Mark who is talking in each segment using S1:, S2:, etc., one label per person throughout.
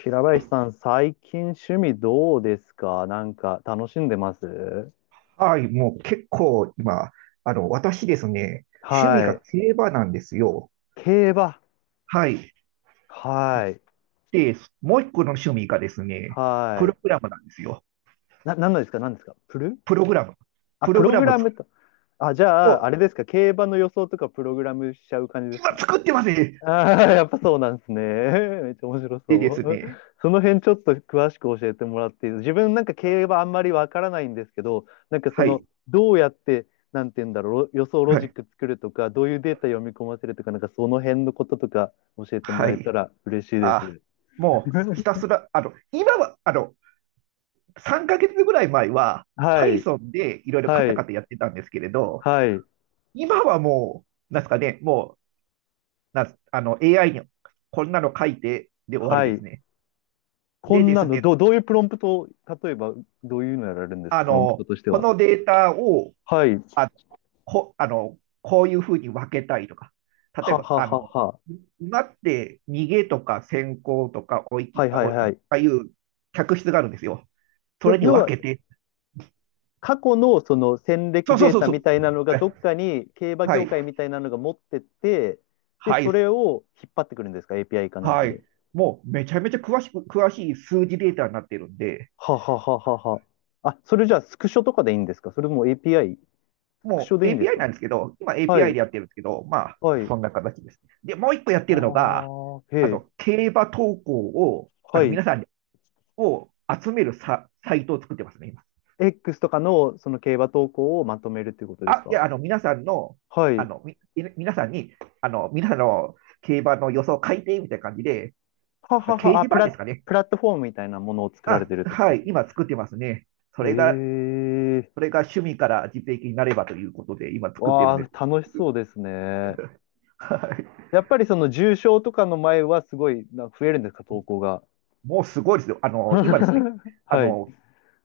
S1: 平林さん、最近趣味どうですか？なんか楽しんでます？
S2: はい、もう結構今、私ですね、趣味
S1: は
S2: が
S1: い。
S2: 競馬なんですよ。
S1: 競馬。
S2: はい。
S1: はい。
S2: で、もう一個の趣味がですね、プ
S1: はい。
S2: ログラムなんですよ。
S1: 何のですか？何ですか？
S2: プログラム。
S1: あ、
S2: プ
S1: プ
S2: ログ
S1: ロ
S2: ラ
S1: グ
S2: ムを
S1: ラ
S2: 作
S1: ム
S2: る
S1: と。あ、じ
S2: と、
S1: ゃあ、あれですか？競馬の予想とかプログラムしちゃう感じです
S2: 今
S1: か？
S2: 作ってますね。
S1: ああ、やっぱそうなんですね。めっちゃ面白
S2: でで
S1: そ
S2: す
S1: う。
S2: ね、
S1: その辺ちょっと詳しく教えてもらっていい？自分なんか競馬あんまりわからないんですけど、なんかそ
S2: は
S1: の、
S2: い、
S1: どうやって、なんて言うんだろう、予想ロ
S2: は
S1: ジッ
S2: い、
S1: ク作るとか、どういうデータ読み込ませるとか、なんかその辺のこととか教えても
S2: は
S1: らえた
S2: い。
S1: ら嬉しいで
S2: あ、
S1: す。
S2: もうひたす ら、今は3ヶ月ぐらい前は、
S1: はい、
S2: Python でいろいろカ
S1: は
S2: タカ
S1: い、
S2: タやってたんですけれど、
S1: はい、
S2: 今はもう、なんですかね、もな、あの、AI にこんなの書いてで終わり
S1: は
S2: です
S1: い。
S2: ね。
S1: こ
S2: で
S1: ん
S2: で
S1: な
S2: す
S1: の、
S2: ね、
S1: どういうプロンプトを、例えばどういうのやられるんですか、プロンプトとして
S2: こ
S1: は？
S2: のデータを、
S1: はい、
S2: あ、こ、あの、こういうふうに分けたいとか、例え
S1: は
S2: ば、
S1: ははは。
S2: 今って逃げとか先行とかおいき、
S1: はい
S2: あ
S1: はい
S2: おいあ
S1: はい。
S2: あいう客室があるんですよ。それに
S1: 要
S2: 分
S1: は、
S2: けて、
S1: 過去のその戦
S2: そ
S1: 歴
S2: うそう
S1: デー
S2: そう
S1: タ
S2: そ
S1: み
S2: う。
S1: たいなのが
S2: はい、
S1: どっかに競馬
S2: は
S1: 業
S2: い、
S1: 界みたいなのが持ってって、で、
S2: は
S1: そ
S2: い、
S1: れを引っ張ってくるんですか？ API かなんか
S2: はい。
S1: で。
S2: もうめちゃめちゃ詳しい数字データになってるんで、
S1: ははははは。あ、それじゃあスクショとかでいいんですか？それとも API？ スクシ
S2: も
S1: ョで
S2: う
S1: いいんです
S2: API
S1: か？
S2: なんですけど、今
S1: は
S2: API
S1: い、
S2: でやってるんですけど、まあ、
S1: はい。
S2: そんな形ですね。で、もう一個やっ
S1: あ
S2: てるのが、
S1: あ、へえ、
S2: 競馬投稿を、
S1: はい。
S2: 皆さんを集めるサイトを作ってますね、今。
S1: X とかのその競馬投稿をまとめるっていうことです
S2: あ、いや、
S1: か？は
S2: あ
S1: い。
S2: の、み、皆さんに、皆さんの競馬の予想を書いて、みたいな感じで、
S1: は
S2: 掲
S1: はは、
S2: 示板ですかね。
S1: プラットフォームみたいなものを作られ
S2: あ、
S1: てるってこと
S2: は
S1: です
S2: い、
S1: ね。
S2: 今作ってますね。そ
S1: へ
S2: れが、
S1: え、
S2: それが趣味から実益になればということで、今作ってる
S1: わ
S2: んです。
S1: あ、楽しそうですね。
S2: はい。
S1: やっぱりその重症とかの前はすごい増えるんですか、投稿が？
S2: もうすごいですよ。今ですね、あ
S1: はい。
S2: の、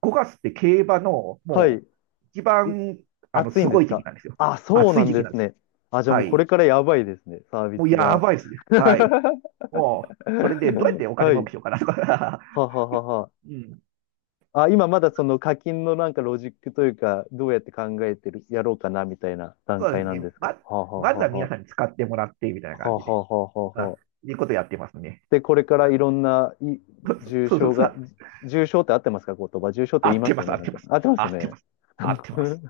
S2: 5月って競馬の
S1: はい。
S2: もう一
S1: い
S2: 番
S1: 暑い
S2: す
S1: んで
S2: ご
S1: す
S2: い時期
S1: か？
S2: なんですよ。
S1: あ、そう
S2: 暑
S1: な
S2: い
S1: ん
S2: 時期
S1: で
S2: なん
S1: す
S2: ですよ。
S1: ね。あ、じゃあ
S2: は
S1: もうこれ
S2: い。
S1: からやばいですね、サービ
S2: もう
S1: ス
S2: や
S1: が。
S2: ばいですね。はい。もう、それでどうやってお金
S1: は
S2: 儲
S1: い。
S2: けしようかなとか。
S1: はははは。
S2: うん。
S1: あ、今まだその課金のなんかロジックというか、どうやって考えてる、やろうかなみたいな段
S2: そうで
S1: 階
S2: す
S1: なん
S2: ね。
S1: ですか？はは
S2: まず
S1: はは
S2: は皆
S1: は。
S2: さんに使ってもらってみたいな感
S1: は
S2: じで。
S1: ははは
S2: うん。
S1: は。
S2: いうことやってますね。
S1: で、これから
S2: はい、
S1: いろんな
S2: そ
S1: 重
S2: うそう
S1: 症
S2: そ
S1: が、
S2: う。
S1: 重症って合ってますか？言葉。重症って
S2: 合
S1: 言い
S2: っ
S1: ま
S2: て
S1: す
S2: ま
S1: よ
S2: す、
S1: ね。
S2: 合っ
S1: なん
S2: て
S1: か、
S2: ます。
S1: 合ってます
S2: 合
S1: よ
S2: って
S1: ね？
S2: ます。合 ってます。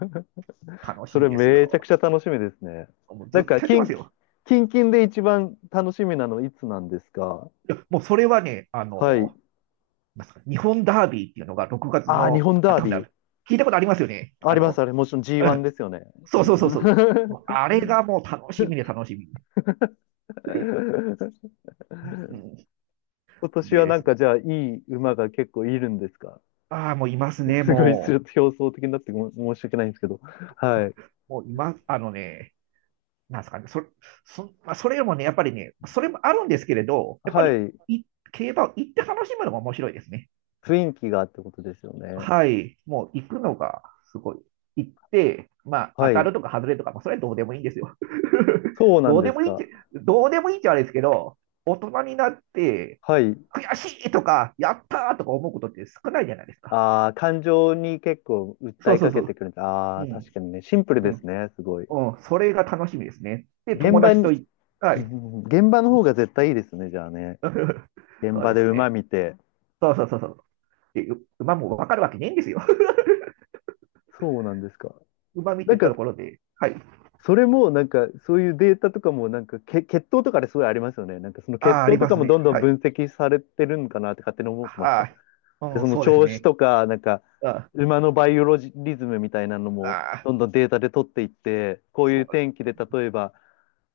S2: 楽
S1: そ
S2: し
S1: れ
S2: みです
S1: めちゃ
S2: よ。
S1: くちゃ楽しみですね。
S2: もうず
S1: な
S2: っ
S1: ん
S2: と
S1: か、
S2: やってますよ。
S1: キンキンで一番楽しみなのいつなんですか？
S2: いや、もうそれはね、あ
S1: はい。
S2: のすか日本ダービーっていうのが6月
S1: ああ、日
S2: の
S1: 本ダー
S2: 頭にな
S1: ビ
S2: る。
S1: ー。
S2: 聞いたことありますよね。
S1: あ
S2: あ
S1: ります、
S2: の、
S1: あれ。もちろん
S2: う
S1: G1
S2: ん。
S1: ですよね。
S2: そうそうそうそう。
S1: G1。
S2: もうあれがもう楽しみで楽しみ。う ん、
S1: 今年
S2: で
S1: は
S2: で
S1: なん
S2: すね。
S1: かじゃあいい馬が結構いるんですか？
S2: ああ、もういますね、
S1: すごいち
S2: も
S1: ょっと表層的になってごめん、申し訳ないんですけど。はい。
S2: う。もういます、あのね、なんですかね。それ、そ、まあ、それよりもね、やっぱりね、それもあるんですけれど、やっぱ
S1: は
S2: り
S1: い。
S2: い競馬を行って楽しむのも面白いですね。
S1: 雰囲気がってことですよね。
S2: はい、もう行くのがすごい。行って、まあ、
S1: は
S2: 当た
S1: い。
S2: るとか外れとか、まあ、それはどうでもいいんですよ。
S1: そう な
S2: ど
S1: ん
S2: う
S1: で
S2: で
S1: す
S2: もいいっ
S1: か。
S2: て、どうでもいいってあれですけど、大人になって、
S1: はい。
S2: 悔しいとか、やったーとか思うことって少ないじゃないですか。
S1: ああ、感情に結構訴
S2: そう
S1: え
S2: そ
S1: か
S2: うそ
S1: けて
S2: う。
S1: くるんだ。あ
S2: う
S1: あ、確
S2: ん、
S1: かにね。シンプル
S2: う
S1: です
S2: ん、
S1: ね。すごい。
S2: うん、それが楽しみですね。で、
S1: 現
S2: 友
S1: 場
S2: 達と
S1: に、
S2: い、は
S1: う
S2: い。
S1: ん、現場の方が絶対いいですね。じゃあね。現
S2: そう
S1: 場
S2: です
S1: で馬
S2: ね。
S1: 見て。
S2: そうそうそうそう。で、う馬もわかるわけねえんですよ。
S1: そうなんですか。
S2: 馬見
S1: な
S2: て
S1: ん
S2: た
S1: か、
S2: ところで、はい。
S1: それも、なんか、そういうデータとかも、なんか、血統とかですごいありますよね。なんか、その血
S2: ああ、あり
S1: 統と
S2: ま
S1: か
S2: す
S1: も
S2: ね。
S1: どんどん
S2: は
S1: 分
S2: い。
S1: 析されてるんかなって勝手に思ってました。
S2: はい。
S1: で、
S2: うん、
S1: その
S2: そうです
S1: 調子
S2: ね。
S1: とか、なんか、
S2: あ
S1: 馬のバイオロジリズムみたいなのも、
S2: ああ、
S1: どんどんデータで取っていって、こういう
S2: そう、
S1: 天気で、例えば、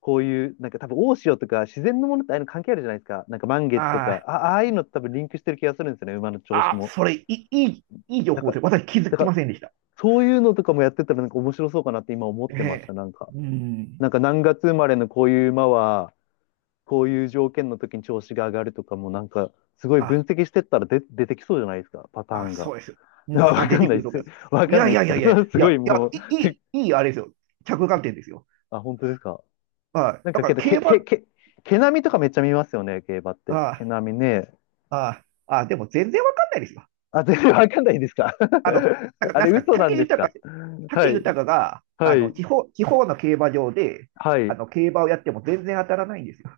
S1: こういう、なんか多分大潮とか自然のものってああいうの関係あるじゃないですか。なんか満月と
S2: あ
S1: か、あ、ああいうのって多分リンクしてる気がするんですよね、馬の調子
S2: ああ、
S1: も。
S2: それ、いい、いい、いい情
S1: なん
S2: 報
S1: か、
S2: です。私気づ
S1: だか
S2: き
S1: ら
S2: ませんでした。
S1: そういうのとかもやってたらなんか面白そうかなって今思っ
S2: え
S1: てました、
S2: え、
S1: なんか。
S2: うん。
S1: なんか何月生まれのこういう馬は、こういう条件の時に調子が上がるとかもなんか、すごい分
S2: あ、
S1: 析してったら出てきそうじゃないですか、パター
S2: あ、
S1: ンが。
S2: そうです。う
S1: あ、
S2: ん、パター
S1: わ
S2: ン出
S1: かん
S2: て
S1: な
S2: く
S1: いっ
S2: ると思い
S1: す。
S2: ます。
S1: わかんないっすけど、すごいもう、で。
S2: いいあれですよ。着眼点ですよ。
S1: あ、本当ですか。
S2: はい。
S1: なん
S2: だ
S1: か
S2: から
S1: けど、
S2: 競
S1: け、
S2: 馬、
S1: け、
S2: あ
S1: け、毛並みとかめっちゃ見ますよね、競馬って。毛
S2: あ、
S1: 並みね。
S2: ああ、あでも全然わかんないですよ。
S1: あ、全然 わかんないですか。
S2: あの、な んか、
S1: あ
S2: なん
S1: れ、
S2: すかね、
S1: 嘘なん
S2: 武
S1: です
S2: 豊、
S1: か。は
S2: 武
S1: い、
S2: 豊が、
S1: は
S2: あの、
S1: い、
S2: 地方の競馬場で、
S1: は
S2: あ
S1: い。
S2: の、競馬をやっても全然当たらないんですよ。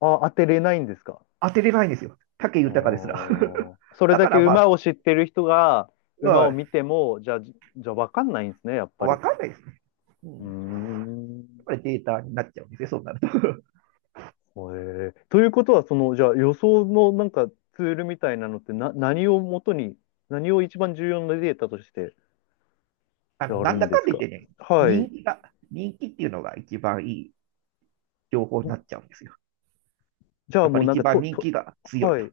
S1: あ、当てれないんですか。
S2: 当てれないんですよ。武
S1: あ
S2: 豊ですら。
S1: ー、そ れ
S2: だ
S1: だ
S2: か
S1: け
S2: らまあ、
S1: 馬を知ってる人が、馬を
S2: う
S1: 見ても、じゃあ、じゃあわかんないんですね、やっ
S2: ん、
S1: ぱ
S2: わ
S1: り。
S2: かんないですね。う
S1: うー
S2: ん。やっ
S1: ん。
S2: ぱりデータになっちゃうんですね、そうなると。
S1: へえ、ということは、その、じゃあ予想のなんかツールみたいなのって何をもとに、何を一番重要なデータとして
S2: あ
S1: や
S2: の、な
S1: る
S2: ん
S1: ん
S2: だ
S1: で
S2: か
S1: す
S2: んだ言っ
S1: か？
S2: てね、
S1: は
S2: 人
S1: い。
S2: 気が、人気っていうのが一番いい情報になっちゃうんですよ。
S1: じゃあ
S2: やっぱ
S1: もう
S2: り
S1: なん
S2: 一
S1: か
S2: 番人気が強い
S1: は
S2: と。
S1: い。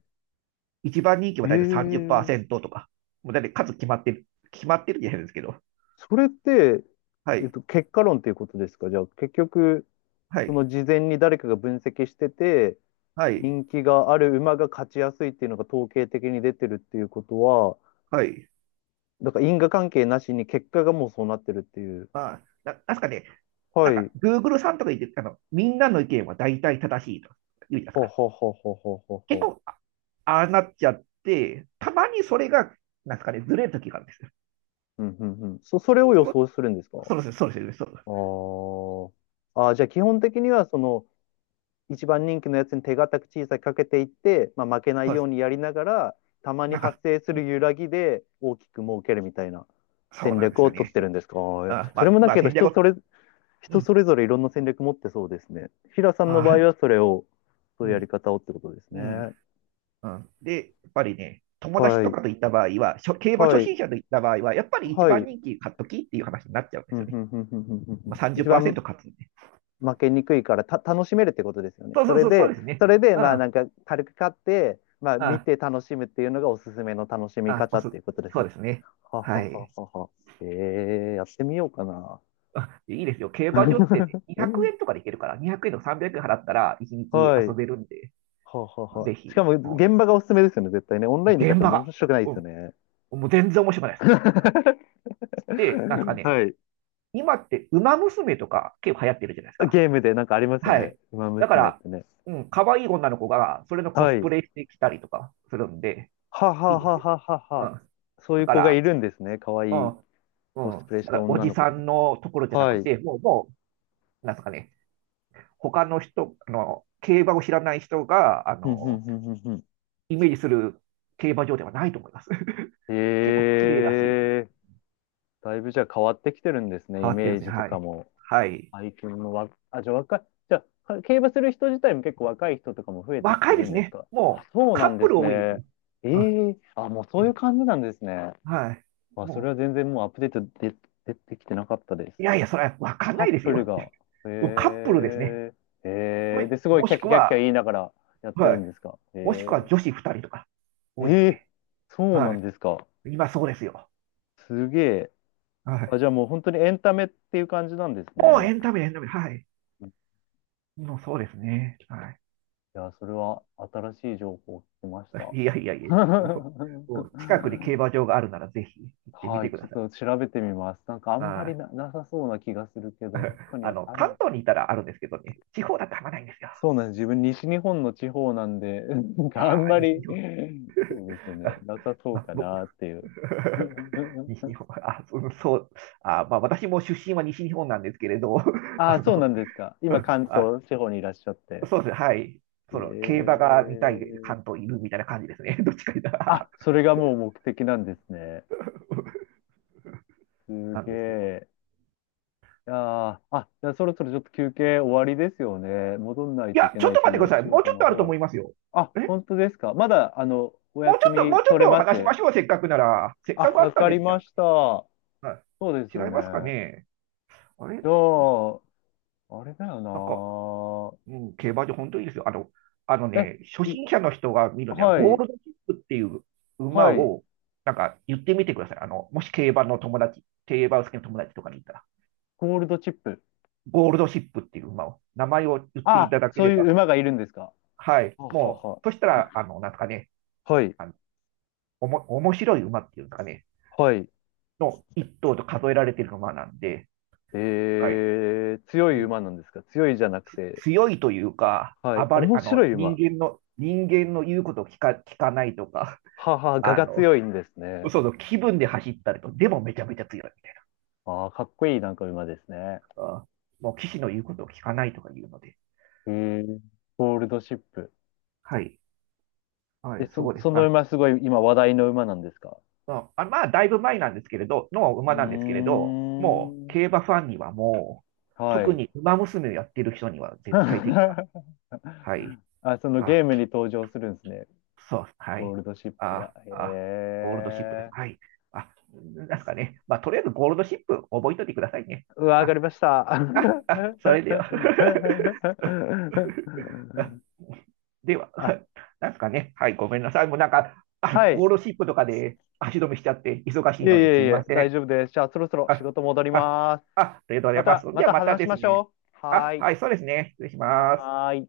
S2: 一番人気は大体
S1: ええ、
S2: 30%とか、もう大体数決まってる、決まってるじゃないですけど、
S1: それって、
S2: はい、
S1: 結果論っていうことですか？じゃあ結局、
S2: は
S1: そ
S2: い、
S1: の事前に誰かが分析してて、
S2: はい、
S1: 人気がある馬が勝ちやすいっていうのが統計的に出てるっていうことは、
S2: はい。
S1: だから因果関係なしに結果がもうそうなってるっていう。
S2: まあ、なんすかね、
S1: は
S2: なんか、
S1: い。
S2: Google さんとか言って、あの、みんなの意見は大体正しいと言うじゃない
S1: ほ
S2: で
S1: う
S2: すか。
S1: ほうほうほうほうほう
S2: 結
S1: ほ
S2: 構、ああなっちゃって、たまにそれが、なんですかね、ずれる時があるんですよ。
S1: う。うんうんうん。それを予
S2: そう
S1: 想するんですか？
S2: そうです、そうです、そうです。
S1: あー、あー、じゃあ基本的にはその一番人気のやつに手堅く小さくかけていって、まあ、負けない
S2: そうで
S1: よう
S2: す。
S1: にやりながら、たまに
S2: なん
S1: 発
S2: か、
S1: 生する揺らぎで大きく儲けるみたいな
S2: そう
S1: 戦
S2: なんで
S1: 略
S2: す
S1: を
S2: よ
S1: 取っ
S2: ね。
S1: てるんですか？あー、それもだ
S2: まあ、
S1: けど
S2: 戦略を、う
S1: 人そ
S2: ん、
S1: れぞれいろんな戦略持ってそうですね。平さんの場合
S2: あ
S1: はそれを、そ
S2: う
S1: ういうやり
S2: ん、
S1: 方をってことです
S2: う
S1: ね。
S2: ん、うん。で、やっぱりね、友達
S1: は
S2: と
S1: い。
S2: かと行った場合は、しょ競馬
S1: は
S2: 初
S1: い。
S2: 心者と行った場合は、やっぱり一
S1: はい。う
S2: 番人
S1: ん
S2: 気買っときっていう話になっちゃうんで
S1: う
S2: す
S1: ん
S2: よ
S1: う
S2: ね。
S1: んうんうんうんう
S2: ま
S1: ん、
S2: あ、
S1: 一番
S2: 30%勝つんで。
S1: 負けにくいから楽しめるってことですよね。
S2: そう
S1: そ
S2: そう
S1: れ
S2: そう、そう
S1: で、
S2: ですね。
S1: それで
S2: う
S1: ま
S2: ん、う
S1: あな
S2: ん、
S1: んか軽く買って、まあ
S2: う
S1: 見
S2: ん、
S1: て楽しむっていうのがおすすめの楽しみ
S2: お
S1: 方っ
S2: す。
S1: ていうことです
S2: そうで
S1: ね。
S2: すね。
S1: はは
S2: は
S1: は
S2: い。
S1: はは。ええ、やってみようかな。
S2: あ、いいですよ。競馬場ってね 200円とかで行けるから、200円とか300円払ったら1日
S1: は
S2: 遊
S1: い。
S2: べるんで、
S1: ははは。
S2: ぜ
S1: しか
S2: ひ、
S1: も現場がおすすめですよね、絶対ね。オンラインで買っ
S2: 現
S1: て
S2: 場
S1: も
S2: が、
S1: 面白くない
S2: う
S1: で
S2: ん、
S1: すよね。
S2: もう全然面白くないです。で、なんですか
S1: は
S2: ね、
S1: い。
S2: 今って馬娘とか結構流行ってるじゃないですか。
S1: ゲームでなんかありますよ
S2: は
S1: ね。
S2: い。
S1: ウマ
S2: だか
S1: 娘っ
S2: ら、
S1: てね。
S2: うん、可愛い女の子がそれのコ
S1: は
S2: スプ
S1: い。
S2: レしてきたりとかするんで、
S1: は
S2: い
S1: は
S2: いです
S1: は
S2: よ。
S1: ははは
S2: う
S1: は。
S2: ん。
S1: そうい
S2: だ
S1: う
S2: か
S1: 子が
S2: ら、
S1: いるんですね。かわ
S2: う
S1: い
S2: ん、
S1: い。コ
S2: う
S1: ス
S2: ん。
S1: プレし
S2: だか
S1: た
S2: ら、お
S1: 女
S2: じ
S1: の子
S2: さ
S1: とか。
S2: んのところじゃな
S1: は
S2: く
S1: い。
S2: て、もう、もう、なんですかね、他の人、あの、競馬を知らない人が、あ
S1: ふんふん
S2: の、
S1: ふんふんふん。
S2: イメージする競馬場ではないと思います。結構綺麗だし、
S1: ええ、だいぶじゃあ変わってきてるんですね、
S2: 変
S1: イ
S2: わってる
S1: メ
S2: んで
S1: ー
S2: すね。
S1: ジと
S2: は
S1: か
S2: い。
S1: も。
S2: はい。
S1: 最近もわ、あ、じゃあ若い、じゃあ、競馬する人自体も結構若い人とかも増えてき
S2: 若
S1: て
S2: いで
S1: るん
S2: す
S1: です
S2: ね。
S1: か？あ、
S2: もう、
S1: そう
S2: カ
S1: なん
S2: ップ
S1: で
S2: ル
S1: す
S2: 多いですね。
S1: ね。え
S2: うん、
S1: え、あ、もうそ
S2: う
S1: ういう
S2: ん。
S1: 感じなんですね。
S2: はい。
S1: あ、それ
S2: も
S1: は全然もうアップデートで、出てきてなかったです。
S2: う、いやいや、それはわかん
S1: カ
S2: な
S1: ッ
S2: いです
S1: プル
S2: よ。
S1: が、え
S2: もうカップルですね。
S1: え、
S2: と
S1: ええ
S2: い
S1: で、すごい
S2: も
S1: キャ
S2: し
S1: ッキ
S2: く
S1: ャキャッキャ
S2: は、
S1: 言いながらやって
S2: は
S1: る
S2: い。
S1: んですか？
S2: もしくは
S1: え
S2: 女
S1: え、
S2: 子2人とか、
S1: え
S2: 多いです
S1: え、
S2: ね。
S1: そうな
S2: はい。
S1: んですか。
S2: 今そうですよ。
S1: すげえ。
S2: は
S1: あ、
S2: い。
S1: じゃあもう本当にエンタメっていう感じなんです
S2: もうエ
S1: ね。
S2: ンタメ、エンタメ。はい。もうそうですね。はい。
S1: いや、それは新しい情報を聞きました。
S2: いやいやいや、ももう近くに競 馬場があるならぜひ行ってみ
S1: は
S2: て
S1: い、
S2: く
S1: ちょ
S2: だ
S1: っ
S2: さ
S1: と
S2: い。
S1: 調べてみます。なんかあんま
S2: は
S1: り
S2: い。
S1: なさそうな気がするけど、どっかに
S2: あ
S1: は
S2: の、
S1: あるの
S2: 関
S1: かな。
S2: 東にいたらあるんですけどね、地方だとあんまないんですよ。
S1: そうなんです。自分西日本の地方なんで、なん
S2: あ、
S1: かあんま
S2: 西
S1: り、
S2: 日本。
S1: そうです ね、
S2: あ
S1: なさそうか
S2: 僕
S1: なっていう。
S2: 西日 本。私も出身は西日本なんですけれど、
S1: ああ、
S2: あ
S1: そうな
S2: の、
S1: んですか。今 関
S2: あ、
S1: 東地方にいらっしゃって。
S2: そうですね、はい。その、競馬が見たい
S1: ええ、
S2: 関東いるみたいな感じですね。どっちか言った
S1: あ、
S2: ら。
S1: それがもう目的なんですね。
S2: そう
S1: す
S2: なん
S1: げ
S2: ですよ。
S1: え。あー、あ、じゃあそろそろちょっと休憩終わりですよね。戻んない
S2: い
S1: とい
S2: や、
S1: け
S2: ちょ
S1: な
S2: っ
S1: いで
S2: と
S1: すよ
S2: 待ってくだ
S1: ね。
S2: さい。
S1: 仕
S2: もうち
S1: 事
S2: ょっ
S1: の
S2: とあると思
S1: 方。
S2: いますよ。
S1: あ、
S2: え
S1: 本当ですか。まだ、お
S2: もうち
S1: 休
S2: ょっと、
S1: み
S2: もうちょっ
S1: 取れ
S2: と
S1: ま
S2: 話しま
S1: す。
S2: しょう。せっかくなら。せっ
S1: あ、
S2: かくあっ
S1: わ
S2: たん
S1: か
S2: で
S1: り
S2: すじゃ
S1: ま
S2: ないです
S1: した。そ
S2: か。はい、
S1: うです
S2: 違
S1: よ
S2: い
S1: ね。
S2: ますかね。あれ
S1: じゃあ、あれだよ
S2: なんか、うん、競馬場本当にいいですよ。あの、あの
S1: な。
S2: ね、初
S1: い、
S2: 心者の人が見るには、
S1: は
S2: ゴー
S1: い、
S2: ルドチップっていう馬
S1: はい。
S2: を、なんか言ってみてください。あの、もし競馬の友達、競馬好きの友達とかにいたら、
S1: ゴールドチップ。
S2: ゴールドシップっていう馬を、名前を言ってい
S1: あ、
S2: ただけ
S1: そ
S2: れ
S1: うい
S2: ば、
S1: う馬がいるんですか？
S2: はい、
S1: はは
S2: もう、
S1: は。
S2: そしたら、あの、なんですかね、
S1: はい、
S2: あの、面白い馬っていうんですかね、
S1: はい。
S2: の一頭と数えられてる馬なんで、はい、
S1: 強
S2: う
S1: い
S2: ん、
S1: 馬なんですか？強いじゃなくて、
S2: 強いというか、
S1: はい。
S2: 暴れ、
S1: 面
S2: あ
S1: 白
S2: の、
S1: い
S2: 人
S1: 馬。
S2: 間の、人間の言うことを聞かないとか、
S1: はは、我
S2: あ
S1: が
S2: の、
S1: 強いんですね。
S2: そうそう、気分で走ったりと、でもめちゃめちゃ強いみたい
S1: ああ、かっこいいなんか馬ですね。
S2: な。あー、もう騎士の言うことを聞かないとか言うので。
S1: えー、ゴールドシップ。
S2: はい。はい、そうです。
S1: その馬すごい今話題の馬なんですか？
S2: ああ、まあ、だいぶ前なんですけれど、の
S1: う
S2: 馬なんですけれど、もう、
S1: ーん。
S2: 競馬ファンにはもう、
S1: は
S2: 特
S1: い。
S2: に馬娘をやってる人には絶対的な。はい。
S1: あ、そのゲ
S2: あ、
S1: ームに登場するんですね。
S2: そう、は
S1: ゴー
S2: い。
S1: ルドシップが。
S2: あ、
S1: へ
S2: あ、ゴールドシップです。
S1: え。
S2: はい。あ、なんですかね。まあ、とりあえずゴールドシップ覚えといてくださいね。
S1: うわ、
S2: ま
S1: 上が
S2: あ、
S1: りました。
S2: それでは。では、
S1: あ、
S2: なんですかね。はい、ごめんなさい。もうなんか、あ、
S1: はい。
S2: ゴールドシップとかで足止めしちゃって、忙し
S1: い
S2: い
S1: え
S2: のにす
S1: いえ
S2: い
S1: い
S2: ま
S1: え、
S2: せ
S1: 大
S2: ん。
S1: 丈夫です。じゃあ、そろそろ仕
S2: あ、
S1: 事戻り
S2: あ、
S1: ます。
S2: ありがとうござ
S1: ま
S2: います。
S1: た、ま
S2: じゃあ、
S1: た
S2: また
S1: 話し
S2: で
S1: ま
S2: す
S1: し
S2: ね。
S1: ょう。は
S2: あ、
S1: ーい。
S2: はい、そうですね。失礼します。
S1: はーい。